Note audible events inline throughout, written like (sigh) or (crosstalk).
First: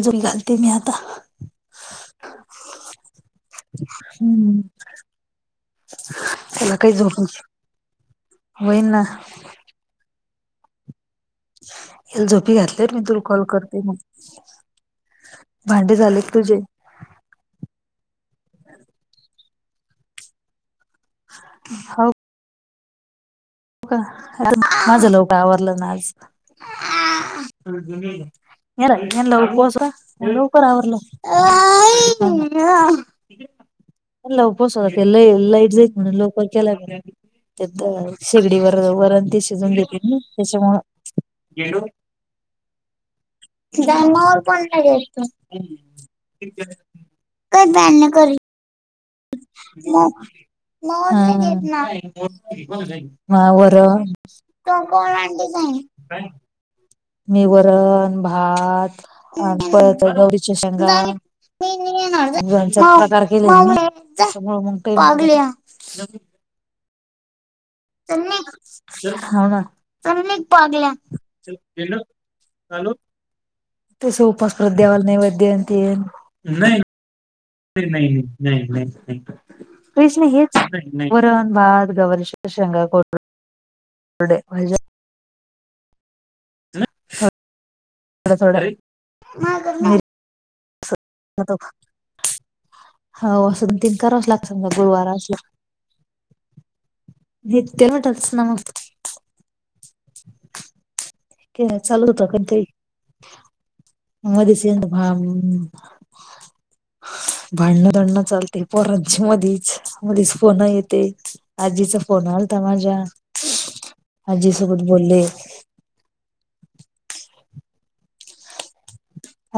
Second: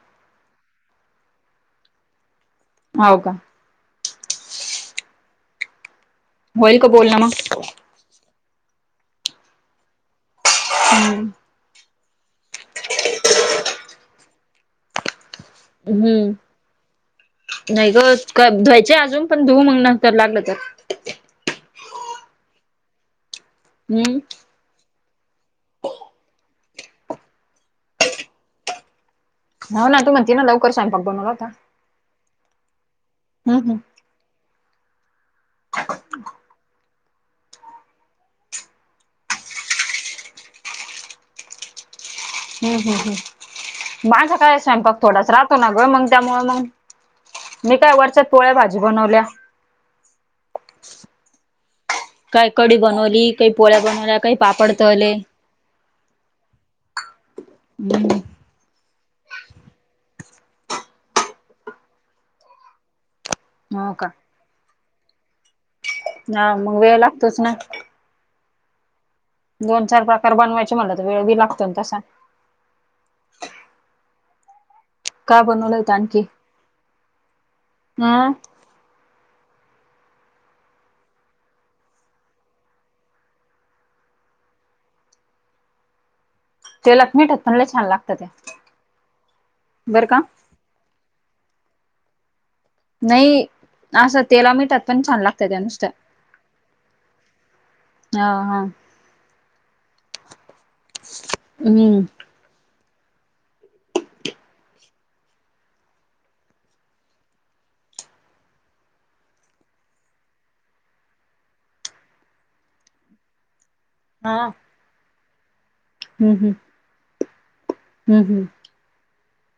अजूंन घालते मी आंता हांव कां हम्मं त्यांला होईल का कांहीं बोलणं झोंप मग होई नां हम्मं हीलां झोपी घातली मंग तुलां कॉल करते मंग हम्मं नाहीं गं धुवांयचे अजूंन पणं धुंव मंग नं तरं लागलं तरं हांव अं हम्म हंय माझं लवकरं आवरलं नां आंज त्यांना घेतेना लावूंन हो बसरां ना तू म्हणती ना लवकरं लवकर आवरलं स्वयंपाक बनवला होता. आई हं हं लवपस (unintelligible) लई, लई (unintelligible) शेगडी वर्र वरन ते शिजून घेतेत ना त्याच्यामुळं, येडू ह ह ह माझा मोर काय पण नाही स्वैपाक देत थोडाच राहतो ना ग मंग त्यामुळे मंग मी काय वर्च्यात पोळ्या भाजी बनवल्या. मॉ, मॉत (unintelligible) देत काय कडी बनवली ना. काही (inaudible) वर पोळ्या (inaudible) बनवल्या काही पापड तळले मी हम्म वरअन भा आत परत गौरीच्या शेंगा हो का (inaudible) पदा (inaudible) ना मग वेळ लागतोच ना? चल निग, (inaudible) हौना, दोन चार चल प्रकार निघ बनवायचे पागल्या, म्हणलं तर वेळ बी लागतो ना तसा. (inaudible) हॅलो, तसुन पास (unintelligible) द्वेवाला काय नैवैदयन बनवलं होत तेन, आणखी? नई (unintelligible) पैष् नाही हं हेच, (inaudible) वरण, भात, गवारीश शेंगा, कोलप वड्, भाज्या तेलात मिठात पण लई छान लागत्या त्या (inaudible) बरं का? आता भा स्च नाही हाव असन तेन असं करावंच तेला लागतं ना मिठात पण गुरवार छान अस लागत त्या नुसत्या हा (unintelligible) ना मग? हा ते हम्म चालू होतं कायत्तरी मधेच हे येतं भाम (inaudible) भांडणं दंडणं चालते पोरांची मधीच, मधीच फोनं येते आजीचा फोन आल्ता माझ्या (inaudible) आज्जी सोबत बोल्ले हं हं हं हं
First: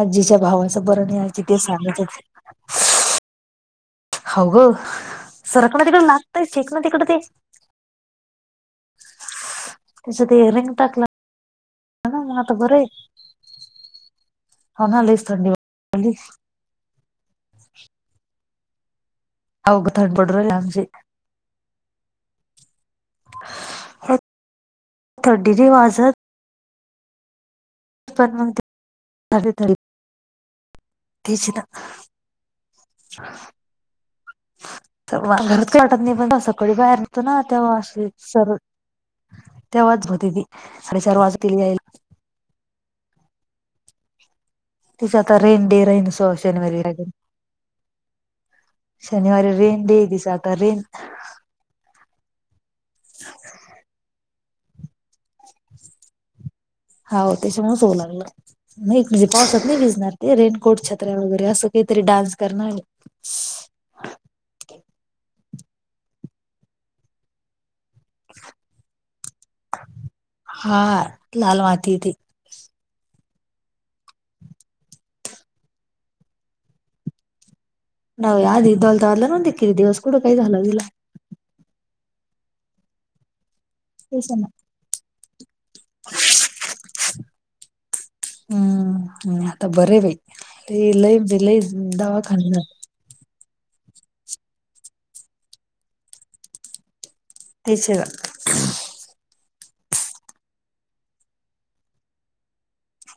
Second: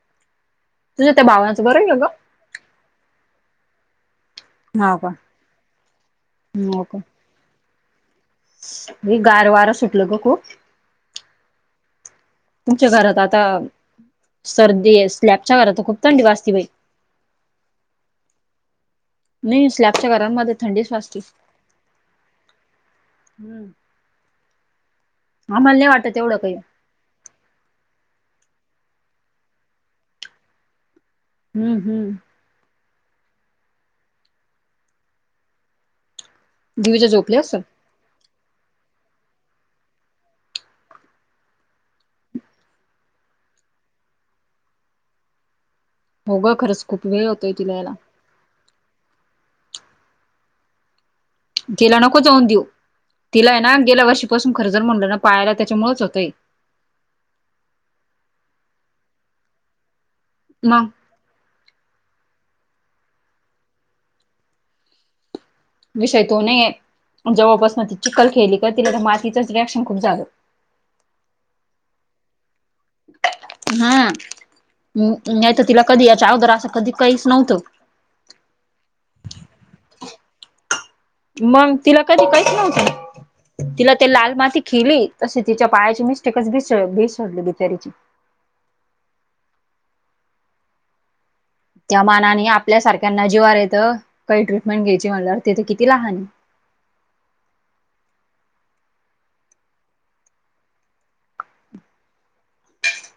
आज्जीच्या भावाचं बरं तुझ्या त्या नाईल्ते भावाचं बरं आहे सांगायचं गं काय? हौगं, हा का सरकना तकडं आत्ता येतंय इकडंतिकडं ते नि गार वारं सुटलं ग येच्यात खूप ए रेक टाकलं (unintelligible) तुमच्या घरात आता, हो सर्दी ना लईच असल्या थंडी च्याअर तर खूप वाजली थंडी वाजते बाई. नाही, हाव ग स्लॅबच्या थंड पडू राहिली घरांमध्ये आमची थंडीच असती. थंडी आम्हाला नाही वाटत वाजत येवढं काई. पण नंत्त आले तरी हम्म हम्म (unintelligible) त (unintelligible) मी बाहेर दिवीच्या होतो झोपली ना असल तवा असली, सरळ तेव्हाच होती ती, साडेचार वाजतील यायला. तिचं आता रेन डे राहीनच हो गं खरंच खूप वेळ होतोय तिलायला. शनिवारी रेन डेए तिचा आता रेन तिला नको जाऊन देऊ, तिलाय ना गेल्या वर्षीपासून खर जर म्हणलं ना पाहायला त्याच्यामुच होतंय. हाव त्याच्यामुळेच होऊ लागलं नाहीे पावसात नाही भिजणार ते मग रेनकोटच्यात वगैरे अस काहीतरी डान्स कर. विषय तो नाहीये जवळपास म ती चिकखल केली का तिला तर मातीच रिॲक्शन खूप झालं. हा लाल माती ती. हा नाही तर तिला कधी याच्या अगोदर असं कधी काहीच नव्हतं. नव याददी इवलवला नो देे कि दिवस कू काय झालगला. मग तिला कधी काहीच नव्हतं तिला ते तेच लाल ना माती. खेली तशी तिच्या पायाची मिस्टेकच भस भेसडली बिचारीची. हम्म हम् आता बरे हाय बाई लय म्हणजे लई दवाखान त्यांना जीवार येतं काही ट्रीटमेंट घ्यायची म्हणल्या तेथं किती लहान हाय. तेच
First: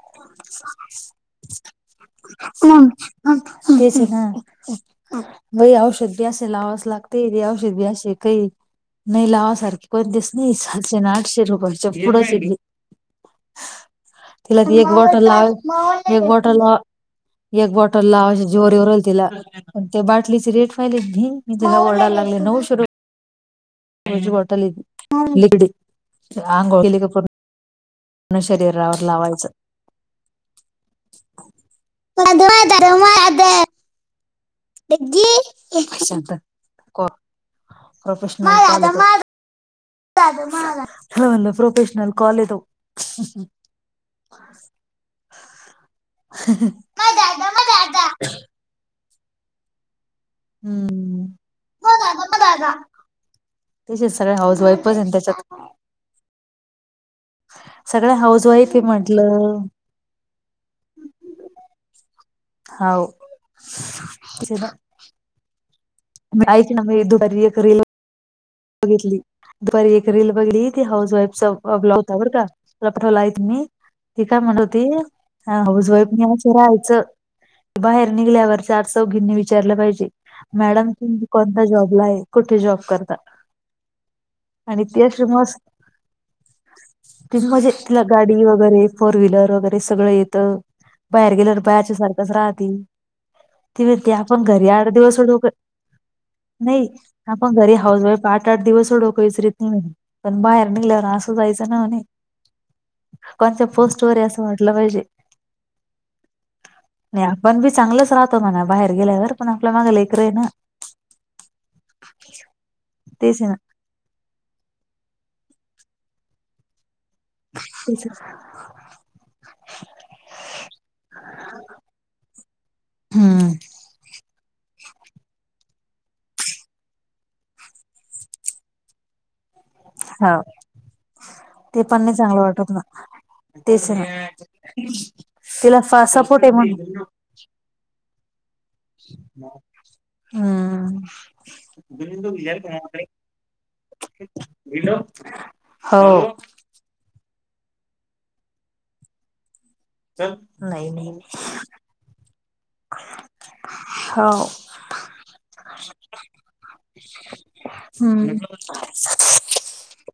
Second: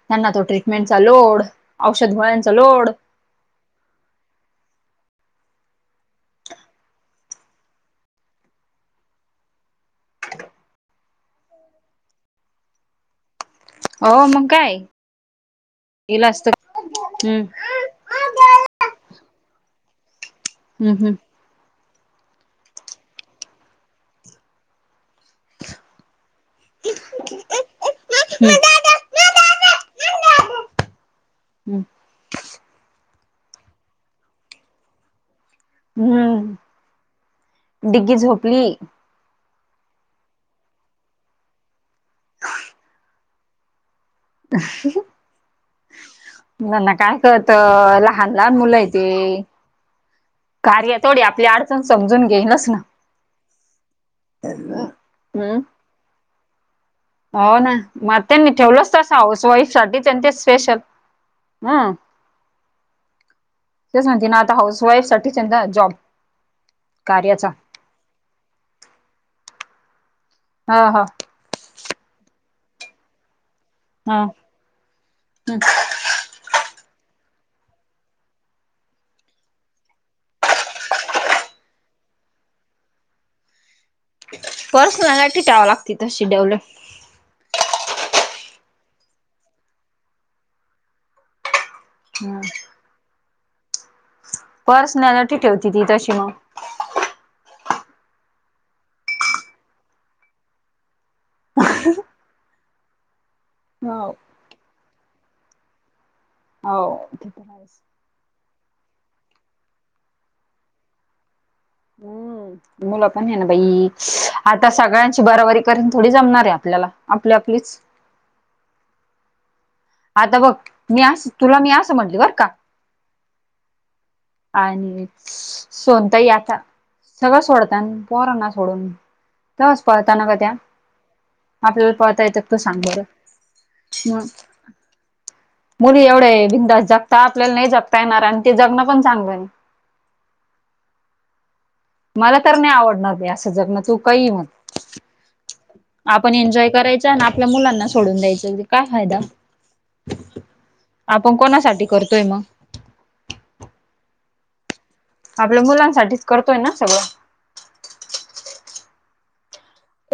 त्यांना तो ट्रीटमेंटचा लोड औषध व ह बस ह वई औषध बी असे लावाच लागते तेे औषध बी असे काही नाही लावासारखे कोणतीस नाही सातशे ना आठशे रुपयाच्या पुढं चिडली. हो मग तिला काय ते एक बॉटल ला एक इलाज तर बॉटल हम्म एक बॉटल ला जीवावर येऊ राहिले तिला पण त्या बाटलीची रेट पाहिली. हम्म हम्म तिला वरडायला लागली नऊशे रुपये. (unintelligible) आंगो पूर्ण पूण हम्म शरीर लावायच. हम्म. हम्म डिग्गी झोपली (inaudible) म्हटलं प्रोफेशनल कॉले तो. (inaudible) हम्म मुलाना काय कळतं लहान लहान मुल आहे ते. कार्य थोडी आपली अडचण समजून घेईलस ना. त्या सगळ्या हाऊस वाईफच त्याच्या. हम्म हो ना सगळ्या मग हाऊस त्यांनी वाईफ आहे ठेवलंच तस हाऊस म्हंटलं वाईफ साठी त्यांचे स्पेशल. हम, हाव तेच म्हणती ना आता हाऊस वाईफ साठी जॉब. ऐक ना बाई कार्याचा (unintelligible) बघितली दुपारी एक रील बघली ती हा हा हाऊस वाईफच. ब लावता बरं काला पठवला आहेत मी ती हा काय म्हणत होती हाऊस वाईफ राहायचं बाहेर निघल्यावर चार चौघींनी विचारलं पाहिजे. मॅडम तुम्ही कोणता जॉबला आहे, कुठे जॉब करता. आणि ती अशी पर्सटि टावं लागती तशि डेव्हलप. त म्हणजे तिला गाडी वगैरे फोर व्हीलर वगैरे सगळं येतं. बाहेर गेलेवर बाहेरच्या सारखंच राहती. ती भती अपण गरी आड पर्सनॅलिटी दिवसडोक. ठेवती ती तशी मग नाही आपण घरी हाऊस वाईफ आठ आठ दिवस सडोकहीचरीत नाही, पण बाहेर निघल्या रात जायच ना कोणत पोस्ट हो वर असं वाटलं पाहिजे. हो नाही ते तर आपण बी आहेच. चांगलच राहतो म्हणा बाहेर गेल्यावर पण आपल्या माग लेकर आहे ना. मुलं पण आहे ना बाई. आता सगळ्यांची बराबरी करून थोडी जमणार आहे आपल्याला आपली आपलीच. आहे. आता बघ मी अस तुला मी असं म्हटली बर का. हम्म. आणि सोनताही आता सगळं सोडतना परांना सोडून. तस पळताना का हा त्या. ते आपल्याला पण नाही पळता चांगलं येतात तू वाटत ना. सांग बरं तेचना. मग मुली एवढं बिंदास जगता आपल्याला नाही जगता येणार आणि ते जगणं पण चांगलं हाय. हम्म. मला तर नाही आवडणार असं जगण तू काहीही म्हण. हो आपण एन्जॉय करायचा आणि आपल्या मुलांना सोडून द्यायचं काय फायदा. नाही आपण कोणासाठी करतोय मग? हो‌. आपल्या मुलांसाठीच करतोय ना सगळं‌. हम्म.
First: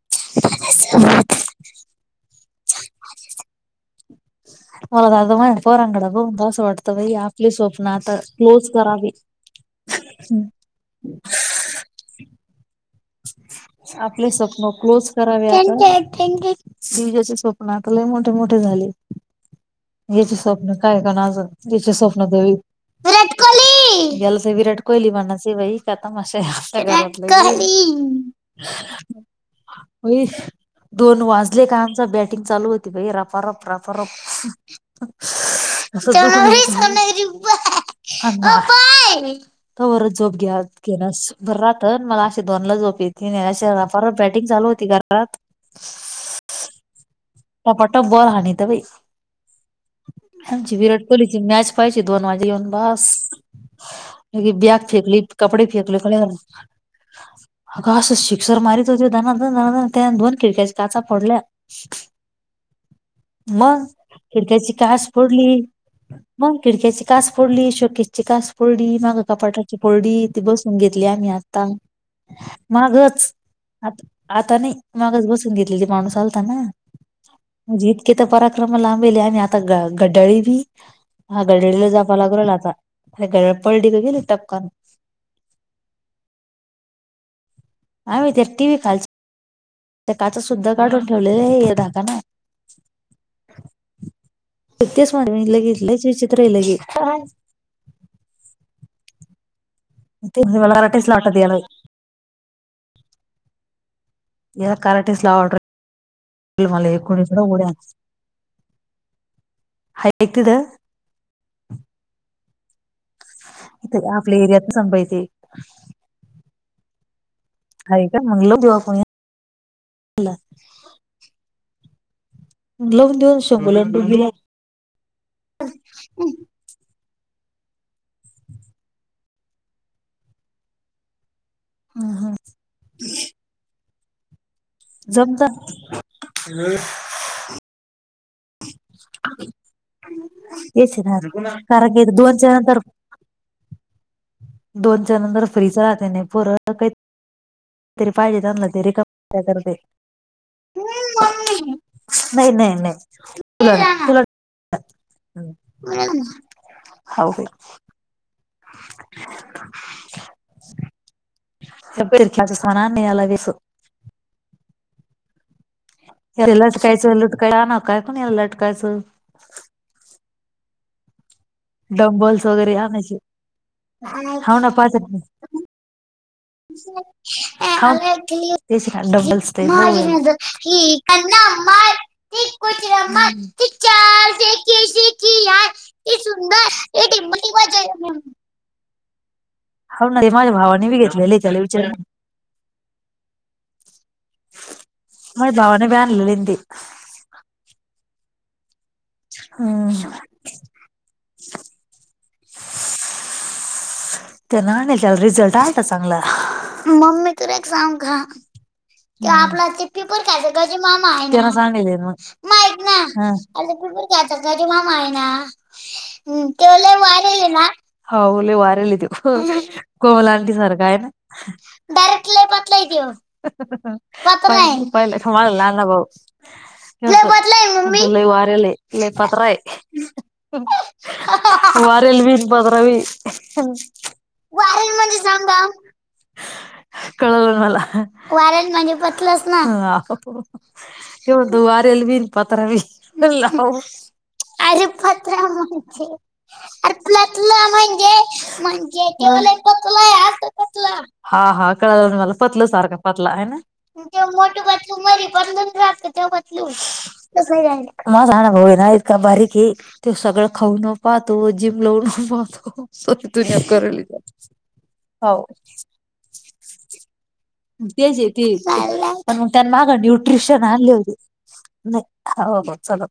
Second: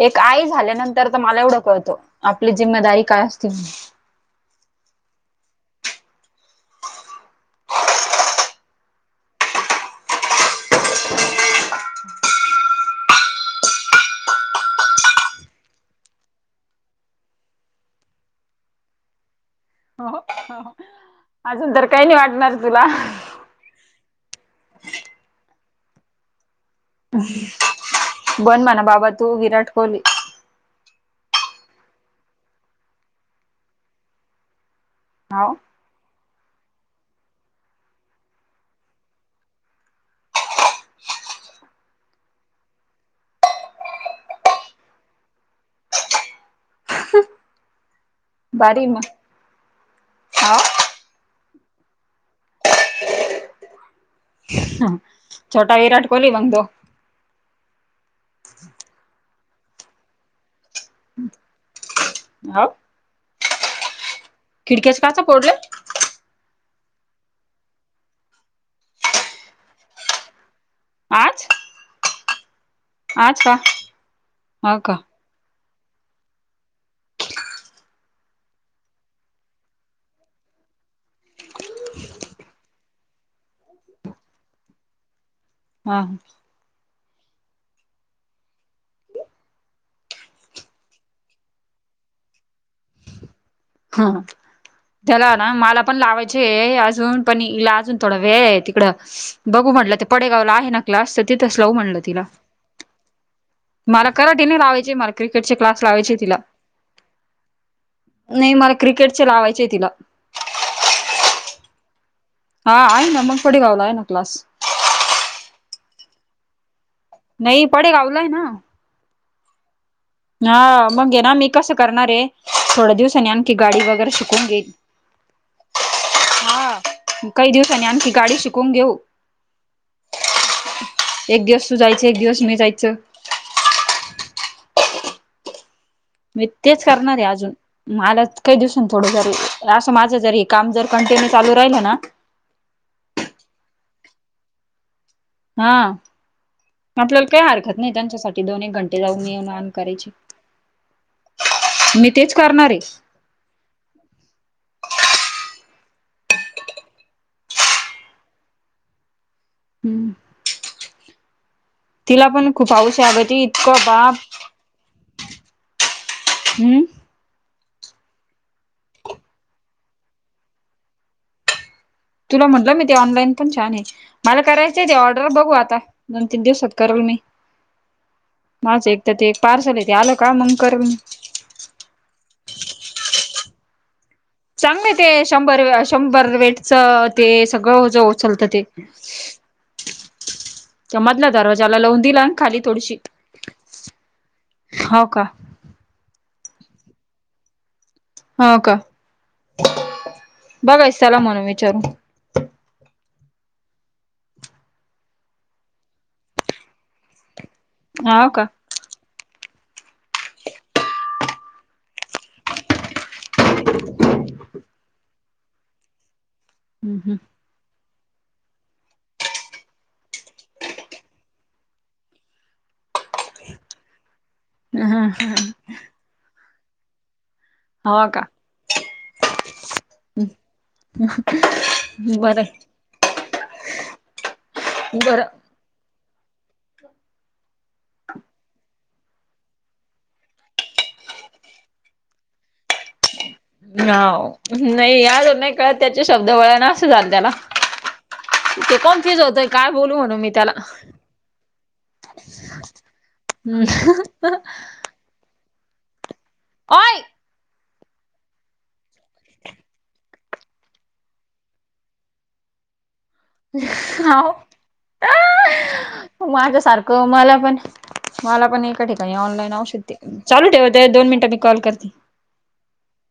एक आई झाल्यानंतर मला एवढं कळतो आपली जिम्मदारी असते. मला तर माझ्या पोरांना बघून असं वाटतं बाई की आपली स्वप्न आता क्लोज करावी. हम्म. आपले स्वप्न क्लोज करावी आता. दिवजाचे स्वप्न आता लई मोठे मोठे झाले. हो याचे स्वप्न ह. काय काना सो आपण तिचे स्वप्न तरी. याला तर विराट कोहली बनायचे बाई काय तमाशा आमच्या घरात बन मना बाबा तू विराट कोहली. (unintelligible) दोन वाजले का आमची बॅटिंग चालू होती भाई रफ रप रफारप. हो. (unintelligible) तो बरच झोप घ्या घेनास बरं राहत मला असे दोनला झोप येत. ती नाही रफारफ बॅटिंग चालू होती ना घरात. टपाटप बॉल हनीत बाई. बारी मग आमची हाव विराट कोहिलीची मॅच पाहायची दोन वाजे येऊन. बास. बॅग फेकली कपडे छोटा फेकली विराट कोहली मग तो अग शिक्सर मारत धना धना त्याने दोन खिडक्याच्या काचा पोडल्या. हो. मग खिडक्याची खिडक्याच काच काचा फोडले फोडली. मग खिडक्याची कास फोडली शोकेची कास फोडली माग कपाटाची फोडली ती बसून घेतली आम्ही आ आज आता. मागच आज का आता आता नाही हो का मागच बसवून घेतलेली माणूस आलता ना. म्हणजे इतके तर पराक्रम लांबेले आणि आता गटळी मी. हा घड्याळाला जावं लागलल आता अरे गड पळडी ग गेली टपकान. हा. आम्ही त्या टीव्ही खालचं त्या काच सुद्धा काढून ठेवलेले आहे धाका ना. ह. त्याला ना मला पण लईच विचित्र आहे लावायचे लगे अजून पण अजून थोडा वेळ आहे तिकडं बघू म्हटलं ते पडेगावला म्हणजे आहे मला ना कराटेच क्लास तर वाटत याला तिथस लाऊ म्हणलं तिला. मला कराटे नाही लावायचे मला क्रिकेटचे क्लास लावायचे तिला ते मला एकोणीस उड्या नाही मला क्रिकेटचे लावायचे आहे तिला (unintelligible) हा ऐक इथ आपल्या एरियाच सांगयेच- नाई पडे आहे का गावलाआहे मग ना- लावून देऊ आपण याला हां मग ये ना मी कशे करणारयें थोड लावून दिवसनी देऊ आणखी शंभूला गाडी आणि वगैरे डुगीला शिकवून घेयीन- (inaudible) हां काही दिवसांनी आणखी गाडी शिकवून घेऊ- एक दिवस तू जायचं एक दिवस मी जायचं- जमत (inaudible) मी तेच करणारयें अजून माला काही दिवसन थोडं जरी आसं माझ जरी- काम जर तेच ना कटीन्यू चालू राहिलं कारण नां- की दोनच्या (inaudible) दोन च्या नंतर फ्रीच हा राहतेंनी पोरा (inaudible) कायी- आपल्याला काही हरकत नाही त्यांच्यासाठी दोन एक घंटे जाऊन रिकामं येऊन आन करते करायची- मी तेच करणार आहे- दे चहा (inaudible) (inaudible) हुं- तिला पण फिरकीच खूप म्हणा हाऊस नाही याला अगती वेस इतकं बाप- याला हम्म लटकायचं लटकाय आण ना काय पण या लटकायचं- तुला डंबल्स म्हटलं वगैरे मी ते आणायचे ऑनलाईन पण छान आहे. मला हाव ना करायच पाहतात ना तेऑर्डर बघू आता- दोन तीन दिवसात करवने मी हाव ते माझं शिका एकदा ते डबल्स हो पार्सल येते आल का मग करल. (inaudible) ती कुछ रमत ती चार्ज चांगलंय ते शंभर शंभर वेटच ते सगळं ओझ उचलतं ते- (inaudible) ते माझ्या भावाने बी त्या मधला घेतलेले त्याला दरवाजाला विचारून लावून दिला खाली थोडीशी- हाव का? माझ्या भावाने बे आणलेले ते. हाव का? हं- बघाय चला म्हणून विचारू- तो लहान आहे त्याला रिझल्ट आलता चांगला. मम्मी तुला एक सांगु का? ते आपला ते पिपर खालचा गजु मामा आहे. त्याला सांगलेय म माहीत नाय. हां आता पिपरखायचा गजु मामा आहे ना हुं तो- हुं हुं- व्हायरल आहे ना हाव लय व्हायरल आहे तो हो कोमला आन्टी सारखं आहे ना डायरेक्ट लय पातला हाय तो (unintelligible) पातला हाय पहिले का माझा लाहाना भाऊ- लय पतला हय मम्मी हो का लय वायरल लय पातला हाय (unintelligible) वारेल बरं बीन पद्रवी- वारेल म्हणजे बरं झाम धाम. कळल मला. वारेल म्हणजे पटलस- अहो त्यो म्हणतो वारेल बीन पत्रा बी हो अरे नाही याद पतरा नाही कळत म्हणजे, त्याचे शब्द वळण असं अरे झालं त्याला पतला म्हणजे ते कोण? म्हणजे तेच तो होतय, लय काय बोलू पतला म्हणू आहे मी असं त्याला. पतला. हा हा कळालं मला पतलू सारखा पतला आहे ना. ते (unintelligible) (unintelligible) ओय माझा लहाणा भाऊ ना इतका बारीक आहे. तो सगळ खाऊनही पाहतो. जिम लावूनही पाहतो. करली अहो, हो माझ्या सारख. मला पण तेच आहे मला ते पण एक ठीकाणी पण मग ऑनलाईन त्यान औषध माग ते, चालू न्यूट्रिशन ठेवा ताई‌ मी आणले दोन होते मिनिटात कॉल करते. नाही हो बचलो